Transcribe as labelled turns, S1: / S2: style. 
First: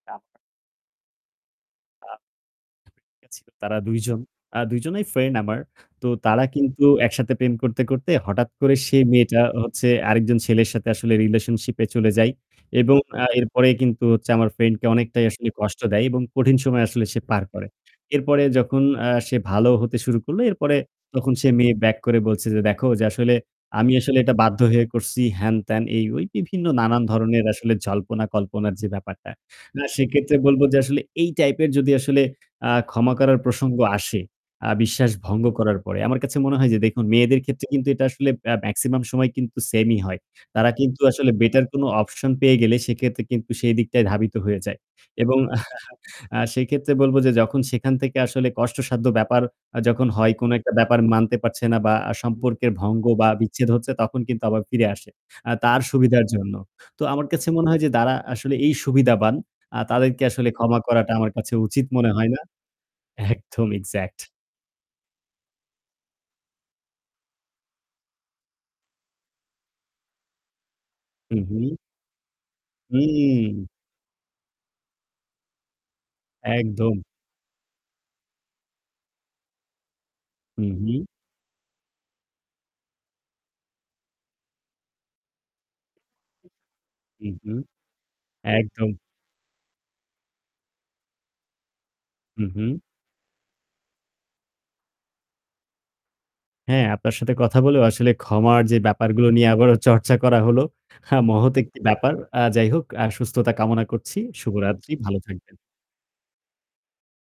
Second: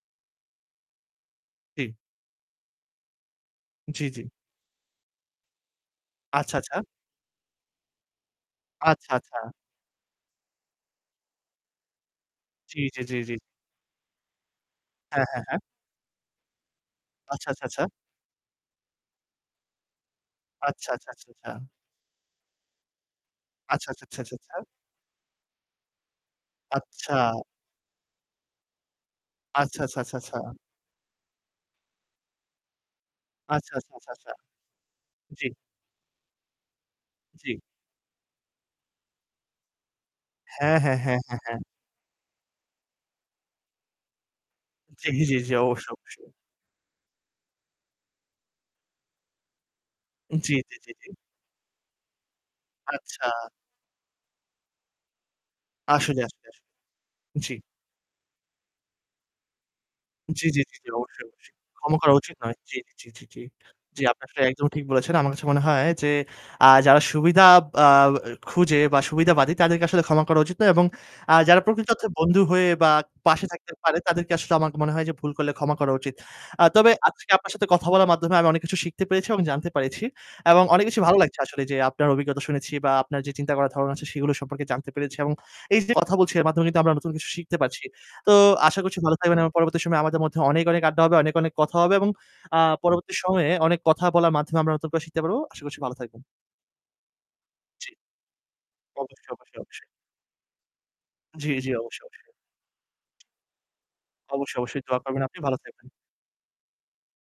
S1: চা
S2: জি।
S1: [unintelligible] তারা ২
S2: জি,
S1: জন
S2: জি।
S1: আ ২ জনেই friend আমার। তো তারা
S2: আচ্ছা, আচ্ছা।
S1: কিন্তু একসাথে প্রেম করতে, করতে হঠাৎ করে সেই
S2: আচ্ছা, আচ্ছা।
S1: মেয়েটা হচ্ছে আরেকজন ছেলের সাথে আসলে relationship এ চলে যায়
S2: জি,
S1: এবং
S2: জি, জি,
S1: আ
S2: জি।
S1: এরপরে কিন্তু হচ্ছে আমার friend কে অনেকটাই
S2: হ্যাঁ, হ্যাঁ,
S1: আসলে
S2: হ্যাঁ।
S1: কষ্ট দেয় এবং কঠিন সময় আসলে সে পার
S2: আচ্ছা, আচ্ছা,
S1: করে।
S2: আচ্ছা।
S1: এরপরে যখন আ সে ভালো হতে শুরু করলো, এরপরে
S2: আচ্ছা, আচ্ছা, আচ্ছা,
S1: তখন সে
S2: আচ্ছা।
S1: মেয়ে back করে বলছে যে "দেখো যে আসলে
S2: আচ্ছা,
S1: আমি
S2: আচ্ছা,
S1: আসলে
S2: আচ্ছা, আচ্ছা,
S1: এটা বাধ্য
S2: আচ্ছা।
S1: হয়ে করছি।" হেন-তেন এই ওই বিভিন্ন নানান
S2: আচ্ছা।
S1: ধরনের আসলে জল্পনা কল্পনার যে ব্যাপারটা।
S2: আচ্ছা,
S1: না,
S2: আচ্ছা, আচ্ছা,
S1: সেক্ষেত্রে
S2: আচ্ছা।
S1: বলব যে আসলে এই type এর যদি আসলে আ ক্ষমা করার
S2: আচ্ছা,
S1: প্রসঙ্গ
S2: আচ্ছা, আচ্ছা,
S1: আসে,
S2: আচ্ছা।
S1: আ বিশ্বাস ভঙ্গ
S2: জি।
S1: করার পরে। আমার কাছে মনে হয় যে দেখুন, মেয়েদের
S2: জি।
S1: ক্ষেত্রে কিন্তু এটা আসলে আ maximum সময় কিন্তু same-ই হয়। তারা
S2: হ্যাঁ, হ্যাঁ,
S1: কিন্তু
S2: হ্যাঁ,
S1: আসলে
S2: হ্যাঁ, হ্যাঁ।
S1: better কোন option পেয়ে গেলে সেক্ষেত্রে কিন্তু সেই দিকটাই ধাবিত হয়ে যায়।
S2: জি, জি,
S1: এবং
S2: জি। অবশ্যই, অবশ্যই।
S1: আ সেক্ষেত্রে বলব যে যখন সেখান থেকে আসলে কষ্টসাধ্য ব্যাপার আ যখন হয়, কোন
S2: জি,
S1: একটা
S2: জি, জি,
S1: ব্যাপার
S2: জি।
S1: মানতে পারছে না বা সম্পর্কের ভঙ্গ
S2: আচ্ছা।
S1: বা বিচ্ছেদ হচ্ছে তখন কিন্তু আবার ফিরে আসে, আ তার
S2: আসলে,
S1: সুবিধার
S2: আসলে,
S1: জন্য।
S2: আসলে।
S1: তো আমার কাছে
S2: জি।
S1: মনে হয় যে তারা আসলে এই সুবিধাবান। তাদেরকে
S2: জি,
S1: আসলে
S2: জি, জি,
S1: ক্ষমা
S2: জি।
S1: করাটা
S2: অবশ্যই,
S1: আমার কাছে
S2: অবশ্যই।
S1: উচিত
S2: ক্ষমা
S1: মনে
S2: করা
S1: হয়
S2: উচিত
S1: না
S2: নয়। জি, জি, জি, জি।
S1: একদম,
S2: জি,
S1: Exact।
S2: আপনি আসলে একদম ঠিক বলেছেন। আমার কাছে মনে হয় যে, আ যারা সুবিধা আ খুঁজে বা সুবিধাবাদী তাদেরকে আসলে ক্ষমা করা উচিত নয় এবং আ যারা
S1: উ-হুম।
S2: প্রকৃত অর্থে বন্ধু হয়ে বা পাশে
S1: হুম।
S2: থাকতে পারে তাদেরকে আসলে আমার মনে হয় যে ভুল করলে ক্ষমা করা উচিত। আ তবে
S1: একদম।
S2: আজকে আপনার সাথে কথা বলার মাধ্যমে আমি অনেক কিছু শিখতে পেরেছি এবং জানতে পেরেছি এবং
S1: হু,
S2: অনেক কিছু
S1: হুম।
S2: ভালো লাগছে আসলে যে আপনার অভিজ্ঞতা শুনেছি বা আপনার যে চিন্তা করার ধারণা আছে সেগুলো সম্পর্কে জানতে পেরেছি এবং এই যে কথা বলছি এর মাধ্যমে কিন্তু আমরা নতুন
S1: হু,
S2: কিছু শিখতে
S1: হুম,
S2: পারছি। তো আশা
S1: একদম।
S2: করছি ভালো থাকবেন এবং পরবর্তী সময়ে আমাদের মধ্যে অনেক, অনেক আড্ডা হবে, অনেক, অনেক কথা হবে এবং
S1: হু,
S2: আ
S1: হুম।
S2: পরবর্তী সময়ে অনেক কথা বলার মাধ্যমে আমরা নতুন করে শিখতে পারবো। আশা করছি ভালো থাকবেন।
S1: হ্যাঁ, আপনার সাথে কথা বলেও
S2: জি।
S1: আসলে ক্ষমার যে ব্যাপারগুলো
S2: অবশ্যই,
S1: নিয়ে
S2: অবশ্যই,
S1: আবারও
S2: অবশ্যই।
S1: চর্চা করা হলো, আ
S2: জি,
S1: মহৎ
S2: জি।
S1: একটি
S2: অবশ্যই,
S1: ব্যাপার।
S2: অবশ্যই।
S1: আ যাই হোক, আ সুস্থতা কামনা করছি।
S2: অবশ্যই, অবশ্যই।
S1: শুভরাত্রি,
S2: দোয়া
S1: ভালো
S2: করবেন আপনি
S1: থাকবেন।
S2: ভালো থাকবেন।